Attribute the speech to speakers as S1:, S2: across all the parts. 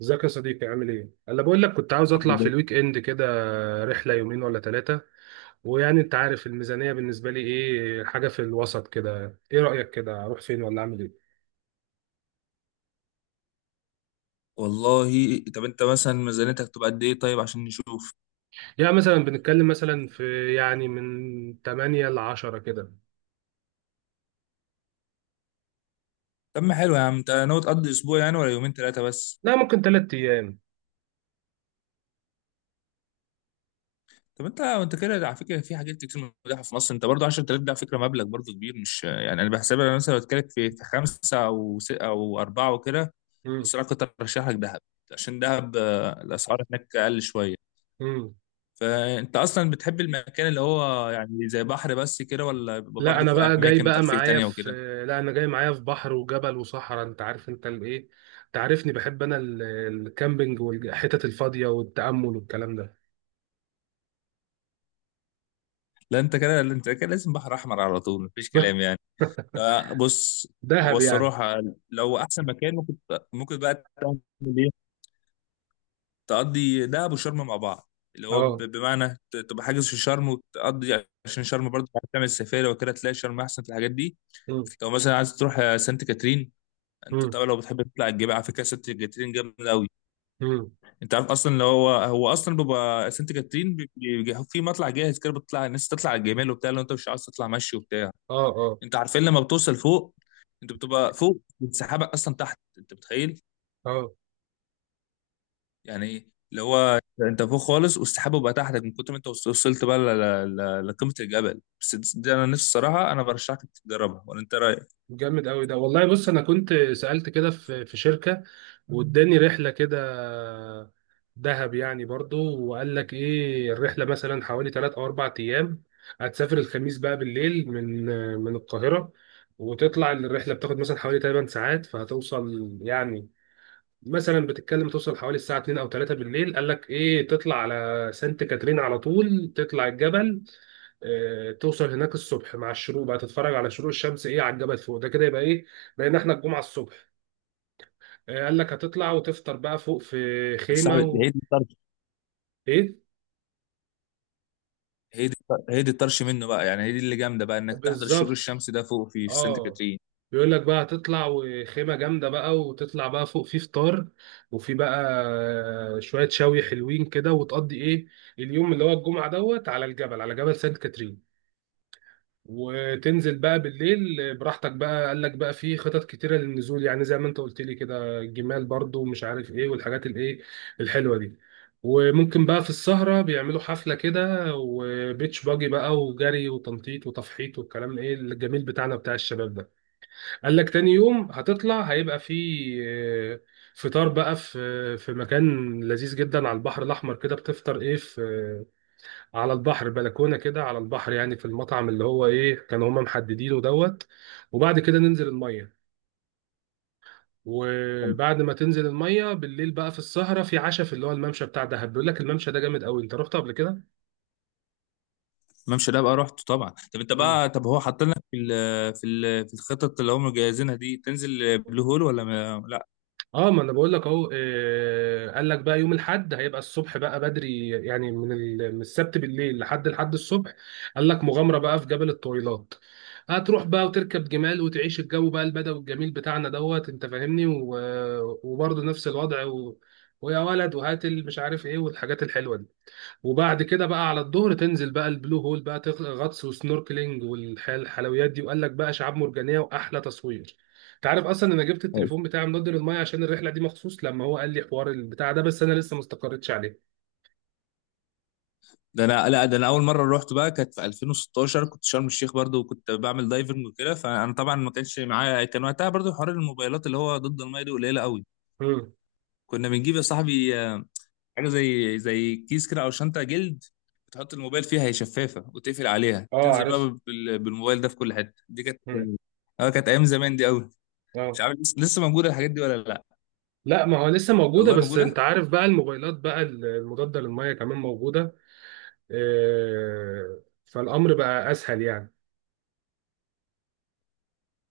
S1: ازيك يا صديقي؟ عامل ايه؟ انا بقول لك كنت عاوز
S2: الحمد
S1: اطلع في
S2: لله.
S1: الويك اند كده. رحله يومين ولا ثلاثه. ويعني انت عارف الميزانيه بالنسبه لي ايه، حاجه في الوسط كده. ايه رايك كده اروح فين ولا اعمل ايه؟
S2: والله، طب انت مثلا ميزانيتك تبقى قد ايه؟ طيب عشان نشوف.
S1: يعني مثلا بنتكلم مثلا في يعني من 8 ل 10 كده.
S2: طب ما حلو يا عم، انت ناوي تقضي اسبوع يعني ولا يومين ثلاثه بس؟
S1: لا، ممكن 3 ايام.
S2: طب انت كده على فكره في حاجات كتير متاحه في مصر. انت برضه 10000 ده على فكره مبلغ برضه كبير، مش يعني، انا بحسبها، انا مثلا بتكلم في خمسه او اربعه وكده.
S1: امم.
S2: بس انا كنت ارشح لك دهب، عشان دهب الاسعار هناك اقل شويه.
S1: امم.
S2: فانت اصلا بتحب المكان اللي هو يعني زي بحر بس كده، ولا بيبقى
S1: لا
S2: برضه
S1: انا
S2: في
S1: بقى جاي
S2: اماكن
S1: بقى
S2: ترفيه
S1: معايا
S2: تانية
S1: في
S2: وكده؟
S1: لا انا جاي معايا في بحر وجبل وصحراء. انت عارف انت الايه؟ انت عارفني بحب انا الكامبينج والحتت الفاضيه والتامل والكلام ده.
S2: لا انت كده لازم بحر احمر على طول، مفيش كلام يعني. ده بص، هو
S1: دهب يعني.
S2: الصراحه لو احسن مكان ممكن بقى تعمل ايه، تقضي دهب وشرم مع بعض، اللي هو
S1: اه.
S2: بمعنى تبقى حاجز في شرم وتقضي، عشان شرم برضه تعمل سفاري وكده، تلاقي شرم احسن في الحاجات دي.
S1: مم.
S2: لو مثلا عايز تروح سانت كاترين، انت
S1: مم.
S2: طبعا لو بتحب تطلع الجبال، على فكره سانت كاترين جامد قوي.
S1: مم.
S2: انت عارف اصلا اللي هو اصلا بيبقى سانت كاترين بيبقى في مطلع جاهز كده، بتطلع الناس تطلع على الجمال وبتاع لو انت مش عايز تطلع مشي وبتاع.
S1: اه. اه.
S2: انت عارفين لما بتوصل فوق، انت بتبقى فوق والسحابه اصلا تحت، انت متخيل؟
S1: اه،
S2: يعني ايه؟ اللي هو انت فوق خالص والسحابه بقى تحتك من كتر ما انت وصلت بقى لقمه الجبل. بس دي انا نفسي الصراحه، انا برشحك تجربها، ولا انت رايك؟
S1: جامد قوي ده والله. بص انا كنت سألت كده في شركة، واداني رحلة كده، دهب يعني برضو. وقال لك ايه، الرحلة مثلا حوالي 3 او 4 ايام. هتسافر الخميس بقى بالليل من القاهرة، وتطلع الرحلة بتاخد مثلا حوالي 8 ساعات. فهتوصل يعني مثلا، بتتكلم توصل حوالي الساعة 2 او 3 بالليل. قال لك ايه، تطلع على سانت كاترين على طول، تطلع الجبل. توصل هناك الصبح مع الشروق، بقى تتفرج على شروق الشمس ايه على الجبل فوق. ده كده يبقى ايه، بقينا احنا الجمعة الصبح. قال لك هتطلع وتفطر بقى فوق في
S2: يا
S1: خيمة
S2: صاحبي
S1: و...
S2: هي دي الطرش.
S1: ايه.
S2: هي دي هي دي الطرش منه بقى، يعني هي دي اللي جامده بقى، انك تحضر الشروق
S1: بالظبط.
S2: الشمسي ده فوق في سانت
S1: اه.
S2: كاترين.
S1: بيقول لك بقى هتطلع وخيمة جامدة بقى، وتطلع بقى فوق في فطار، وفي بقى شوية شوي حلوين كده. وتقضي ايه اليوم اللي هو الجمعة دوت على الجبل، على جبل سانت كاترين. وتنزل بقى بالليل براحتك بقى. قال لك بقى في خطط كتيرة للنزول، يعني زي ما انت قلت لي كده، الجمال برضو ومش عارف ايه، والحاجات الايه الحلوة دي. وممكن بقى في السهرة بيعملوا حفلة كده، وبيتش باجي بقى، وجري، وتنطيط، وتفحيط، والكلام الايه الجميل بتاعنا بتاع الشباب ده. قال لك تاني يوم هتطلع هيبقى في آه، فطار بقى في مكان لذيذ جدا على البحر الأحمر كده. بتفطر ايه في... على البحر، بلكونه كده على البحر. يعني في المطعم اللي هو ايه كانوا هما محددينه دوت. وبعد كده ننزل الميه، وبعد ما تنزل الميه بالليل بقى، في السهره في عشاء في اللي هو الممشى بتاع دهب. بيقول لك الممشى ده جامد قوي، انت رحت قبل كده؟
S2: الممشى ده بقى رحته طبعا. طب انت بقى، طب هو حاطط لك في الخطط اللي هم مجهزينها دي تنزل بلو هول ولا ما لا؟
S1: اه، ما انا بقول لك اهو. قال لك بقى يوم الاحد هيبقى الصبح بقى بدري، يعني من السبت بالليل لحد الحد الصبح. قال لك مغامره بقى في جبل الطويلات. هتروح بقى وتركب جمال، وتعيش الجو بقى البدوي الجميل بتاعنا دوت. انت فاهمني و... وبرضه نفس الوضع و... ويا ولد وهات مش عارف ايه، والحاجات الحلوه دي. وبعد كده بقى على الظهر تنزل بقى البلو هول، بقى غطس وسنوركلينج والحلويات دي. وقال لك بقى شعاب مرجانيه واحلى تصوير. انت عارف اصلا انا جبت التليفون بتاعي منضد للميه عشان الرحله دي مخصوص، لما هو قال لي حوار البتاع ده، بس انا لسه ما استقريتش عليه.
S2: ده انا اول مره رحت بقى كانت في 2016، كنت شرم الشيخ برضو وكنت بعمل دايفنج وكده، فانا طبعا ما كانش معايا، كان وقتها برضو حوار الموبايلات اللي هو ضد الميه دي قليله قوي.
S1: امم.
S2: كنا بنجيب يا صاحبي حاجه زي كيس كده او شنطه جلد، بتحط الموبايل فيها، هي شفافه وتقفل عليها
S1: اه
S2: تنزل
S1: عارف.
S2: بقى بالموبايل ده في كل حته، دي كانت،
S1: امم.
S2: اه كانت ايام زمان دي قوي. مش
S1: اه
S2: عارف لسه موجوده الحاجات دي ولا لا.
S1: لا، ما هو لسه موجوده،
S2: والله
S1: بس انت
S2: موجوده.
S1: عارف بقى الموبايلات بقى المضاده للميه كمان موجوده. آه فالامر بقى اسهل يعني.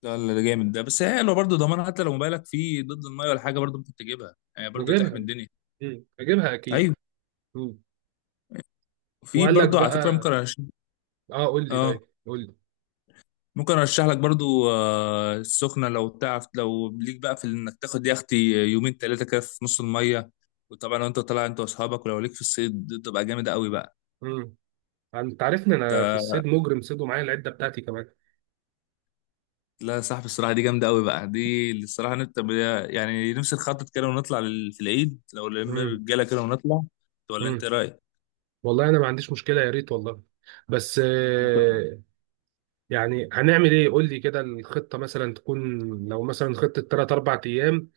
S2: ده جامد، ده بس حلو برضو ضمان، حتى لو موبايلك فيه ضد الميه ولا حاجه، برضو ممكن تجيبها يعني برضو
S1: نجيبها.
S2: تحمي الدنيا.
S1: امم، نجيبها اكيد.
S2: ايوه.
S1: امم.
S2: في
S1: وقال لك
S2: برضو على فكرة
S1: بقى...
S2: ممكن أرشح.
S1: اه، قول لي،
S2: اه
S1: طيب قول
S2: ممكن أرشح لك برضو السخنة، لو تعرف لو ليك بقى في إنك تاخد يختي يومين تلاتة كده في نص المية. وطبعا لو أنت طالع أنت وأصحابك، ولو ليك في الصيد دي تبقى جامدة أوي بقى.
S1: لي. انت عارفني، انا في الصيد مجرم صيد ومعايا العده بتاعتي كمان.
S2: لا يا صاحبي الصراحة دي جامدة أوي بقى، دي اللي الصراحة يعني نفسي نخطط كده ونطلع في العيد لو لم
S1: امم.
S2: الرجالة كده ونطلع، ولا أنت
S1: امم.
S2: إيه رأيك؟
S1: والله انا ما عنديش مشكله، يا ريت والله. بس يعني هنعمل ايه؟ قول لي كده الخطه مثلا تكون. لو مثلا خطه 3 4 ايام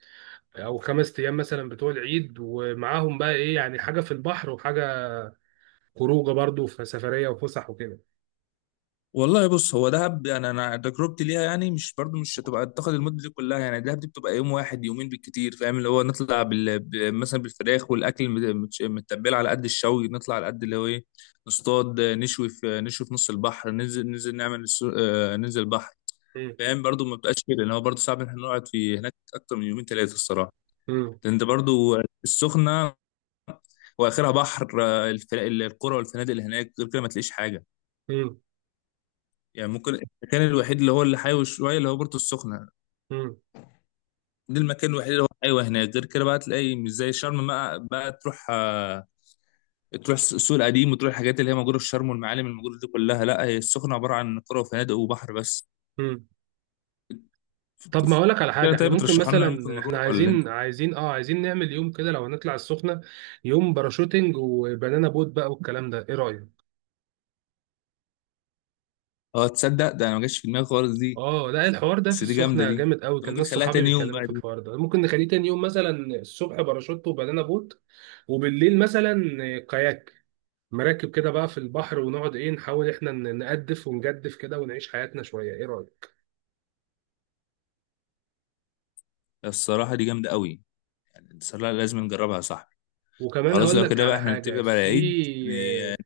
S1: او 5 ايام مثلا بتوع العيد، ومعاهم بقى ايه يعني حاجه في البحر، وحاجه خروجه برضو في سفريه وفسح وكده.
S2: والله بص، هو دهب يعني انا تجربتي ليها يعني مش برضو، مش هتبقى تاخد المده دي كلها. يعني دهب دي بتبقى يوم واحد يومين بالكتير، فاهم؟ اللي هو نطلع مثلا بالفراخ والاكل متبل على قد الشوي، نطلع على قد اللي هو ايه، نصطاد نشوي في نص البحر، ننزل نعمل السو... آه، ننزل البحر.
S1: امم.
S2: فاهم؟ برضو ما بتبقاش كده، لان هو برضو صعب ان احنا نقعد في هناك اكتر من يومين ثلاثه الصراحه،
S1: امم.
S2: لان انت برضو السخنه واخرها بحر القرى والفنادق اللي هناك، غير كده ما تلاقيش حاجه.
S1: امم.
S2: يعني ممكن المكان الوحيد اللي هو اللي حيوي شويه اللي هو بورتو السخنه، ده المكان الوحيد اللي هو حيوي هناك، غير كده بقى تلاقي مش زي شرم بقى تروح تروح السوق القديم وتروح الحاجات اللي هي موجوده في شرم والمعالم الموجوده دي كلها. لا، هي السخنه عباره عن قرى وفنادق وبحر بس.
S1: امم. طب ما
S2: ف-
S1: اقولك على
S2: كده
S1: حاجه، احنا
S2: طيب،
S1: ممكن
S2: بترشحوا لنا ممكن
S1: مثلا احنا
S2: نروح، ولا انت؟
S1: عايزين نعمل يوم كده لو هنطلع السخنه، يوم باراشوتنج وبنانا بوت بقى والكلام ده، ايه رايك؟
S2: اه تصدق ده انا ما جاش في دماغي خالص دي.
S1: اه لا، الحوار ده في
S2: بس دي جامده،
S1: السخنه
S2: دي
S1: جامد قوي،
S2: انت
S1: كان
S2: ممكن
S1: ناس
S2: نخليها
S1: صحابي
S2: تاني يوم
S1: بيتكلموا
S2: بقى
S1: في
S2: دي.
S1: الحوار ده. ممكن نخليه تاني يوم مثلا الصبح باراشوت وبنانا بوت، وبالليل مثلا كاياك، مراكب كده بقى في البحر، ونقعد ايه نحاول احنا نقدف ونجدف كده ونعيش حياتنا شويه، ايه رايك؟
S2: الصراحه دي جامده قوي، يعني الصراحه لازم نجربها يا صاحبي.
S1: وكمان
S2: خلاص
S1: هقول
S2: لو
S1: لك
S2: كده بقى
S1: على
S2: احنا نتفق
S1: حاجه،
S2: بقى على
S1: في
S2: العيد يعني،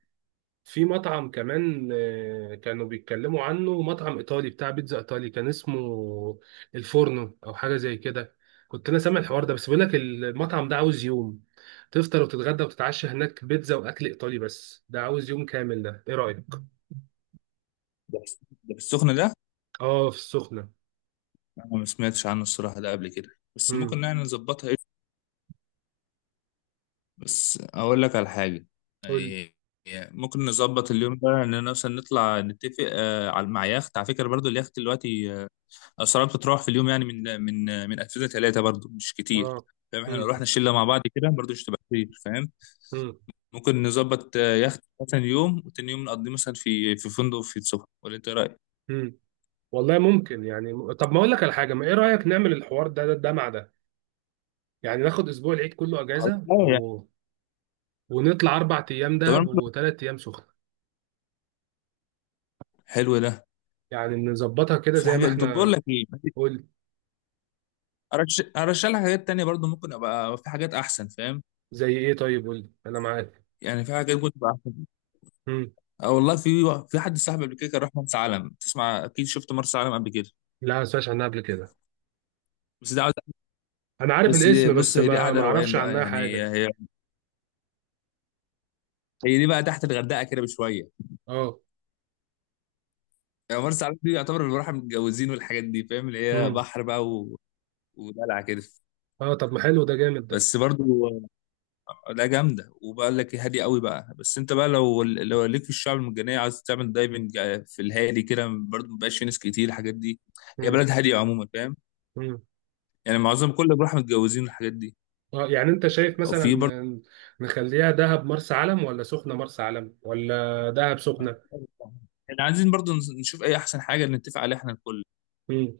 S1: في مطعم كمان كانوا بيتكلموا عنه، مطعم ايطالي بتاع بيتزا ايطالي، كان اسمه الفورنو او حاجه زي كده. كنت انا سامع الحوار ده، بس بيقول لك المطعم ده عاوز يوم، تفطر وتتغدى وتتعشى هناك بيتزا واكل ايطالي. بس ده عاوز يوم كامل ده، ايه رايك؟
S2: ده في السخنه ده،
S1: اه في السخنه.
S2: انا ما سمعتش عنه الصراحه ده قبل كده، بس
S1: امم.
S2: ممكن يعني نظبطها ايه. بس اقول لك على حاجه
S1: قول لي.
S2: يعني، ممكن نظبط اليوم ده ان مثلا نطلع نتفق على، مع يخت. على فكره برضو اليخت دلوقتي اسعاره بتتراوح في اليوم يعني من اكتر ثلاثه برضو، مش كتير.
S1: اه.
S2: فاهم؟ احنا لو
S1: امم.
S2: رحنا الشله مع بعض كده برضو مش هتبقى كتير، فاهم؟
S1: امم.
S2: ممكن نظبط يخت مثلا يوم، وتاني يوم نقضيه مثلا في فندق في السخنه، ولا انت إيه رايك؟
S1: امم. والله ممكن يعني. طب ما اقول لك على حاجه، ما ايه رايك نعمل الحوار ده، ده مع ده. يعني ناخد اسبوع العيد كله
S2: خلاص،
S1: اجازه
S2: يعني.
S1: و... ونطلع 4 ايام
S2: طب أنا
S1: دهب وثلاث ايام سخنه.
S2: حلو ده.
S1: يعني نظبطها كده
S2: في
S1: زي ما
S2: حاجه، طب بقول
S1: احنا
S2: لك ايه،
S1: قلت.
S2: ارشح لك حاجات تانية برضو، ممكن ابقى في حاجات احسن، فاهم؟
S1: زي ايه؟ طيب قول لي، انا معاك.
S2: يعني في حاجات ممكن تبقى احسن.
S1: امم.
S2: اه والله في حد صاحبي قبل كده كان راح مرسى علم، تسمع اكيد؟ شفت مرسى علم قبل كده؟
S1: لا ما سمعتش عنها قبل كده.
S2: بس ده عاوز-
S1: انا عارف
S2: بس دي-
S1: الاسم
S2: بص،
S1: بس
S2: هي دي
S1: ما
S2: قاعده
S1: ما
S2: روقان
S1: اعرفش
S2: بقى،
S1: عنها
S2: يعني
S1: حاجه.
S2: هي دي بقى تحت الغردقه كده بشويه.
S1: اه.
S2: يعني مرسى علم دي يعتبر اللي راح متجوزين والحاجات دي، فاهم؟ اللي هي
S1: امم.
S2: بحر بقى ودلع كده.
S1: اه طب ما حلو ده، جامد ده.
S2: بس برضو، لا جامده، وبقول لك هادي قوي بقى، بس انت بقى لو ليك في الشعب المرجانيه، عايز تعمل دايفنج في الهادي كده برضه، مبقاش في ناس كتير الحاجات دي، هي
S1: امم.
S2: بلد هاديه عموما، فاهم؟
S1: امم.
S2: يعني معظم كل اللي بروح متجوزين الحاجات دي،
S1: اه يعني انت شايف
S2: او
S1: مثلا
S2: في برضه
S1: نخليها دهب مرسى علم، ولا سخنه مرسى علم، ولا دهب سخنه؟
S2: احنا عايزين برضه نشوف اي احسن حاجه نتفق عليها احنا الكل.
S1: امم.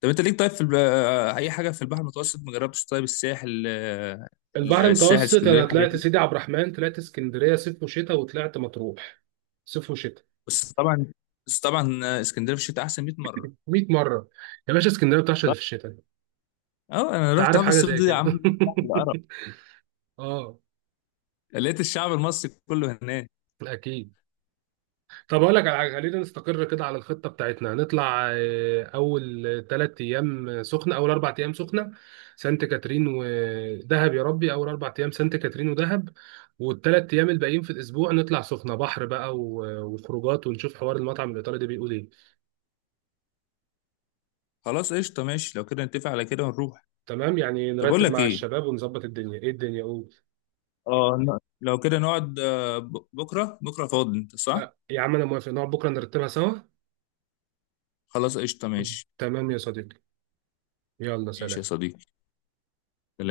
S2: طب انت ليك طيب في الب... آه، اي حاجه في البحر المتوسط ما جربتش؟ طيب الساحل
S1: البحر
S2: الساحل،
S1: المتوسط
S2: اسكندريه،
S1: انا
S2: الحاجات
S1: طلعت
S2: دي.
S1: سيدي عبد الرحمن، طلعت اسكندريه صيف وشتاء، وطلعت مطروح صيف وشتاء.
S2: بس طبعا بس طبعا اسكندريه في الشتاء احسن 100 مره.
S1: 100 مره. يا باشا اسكندريه بتعشق اللي في الشتاء.
S2: اه انا
S1: انت
S2: رحت
S1: عارف
S2: في
S1: حاجه
S2: الصيف
S1: زي
S2: دي يا
S1: كده.
S2: عم،
S1: اه.
S2: لقيت الشعب المصري كله هناك.
S1: اكيد. طب اقول لك على حاجة، خلينا نستقر كده على الخطه بتاعتنا. هنطلع اول 3 ايام سخنه، اول 4 ايام سخنه سانت كاترين ودهب، يا ربي اول 4 ايام سانت كاترين ودهب، والثلاث ايام الباقيين في الاسبوع نطلع سخنه بحر بقى وخروجات، ونشوف حوار المطعم الايطالي ده بيقول ايه.
S2: خلاص قشطه، ماشي لو كده نتفق على كده ونروح.
S1: تمام، يعني
S2: طب اقول
S1: نرتب
S2: لك
S1: مع
S2: ايه،
S1: الشباب ونظبط الدنيا ايه الدنيا قول.
S2: اه لو كده نقعد بكره فاضي انت صح؟
S1: لا، يا عم انا موافق، نقعد بكره نرتبها سوا.
S2: خلاص قشطه ماشي.
S1: تمام يا صديقي. يلا
S2: ماشي يا
S1: سلام.
S2: صديقي، سلام.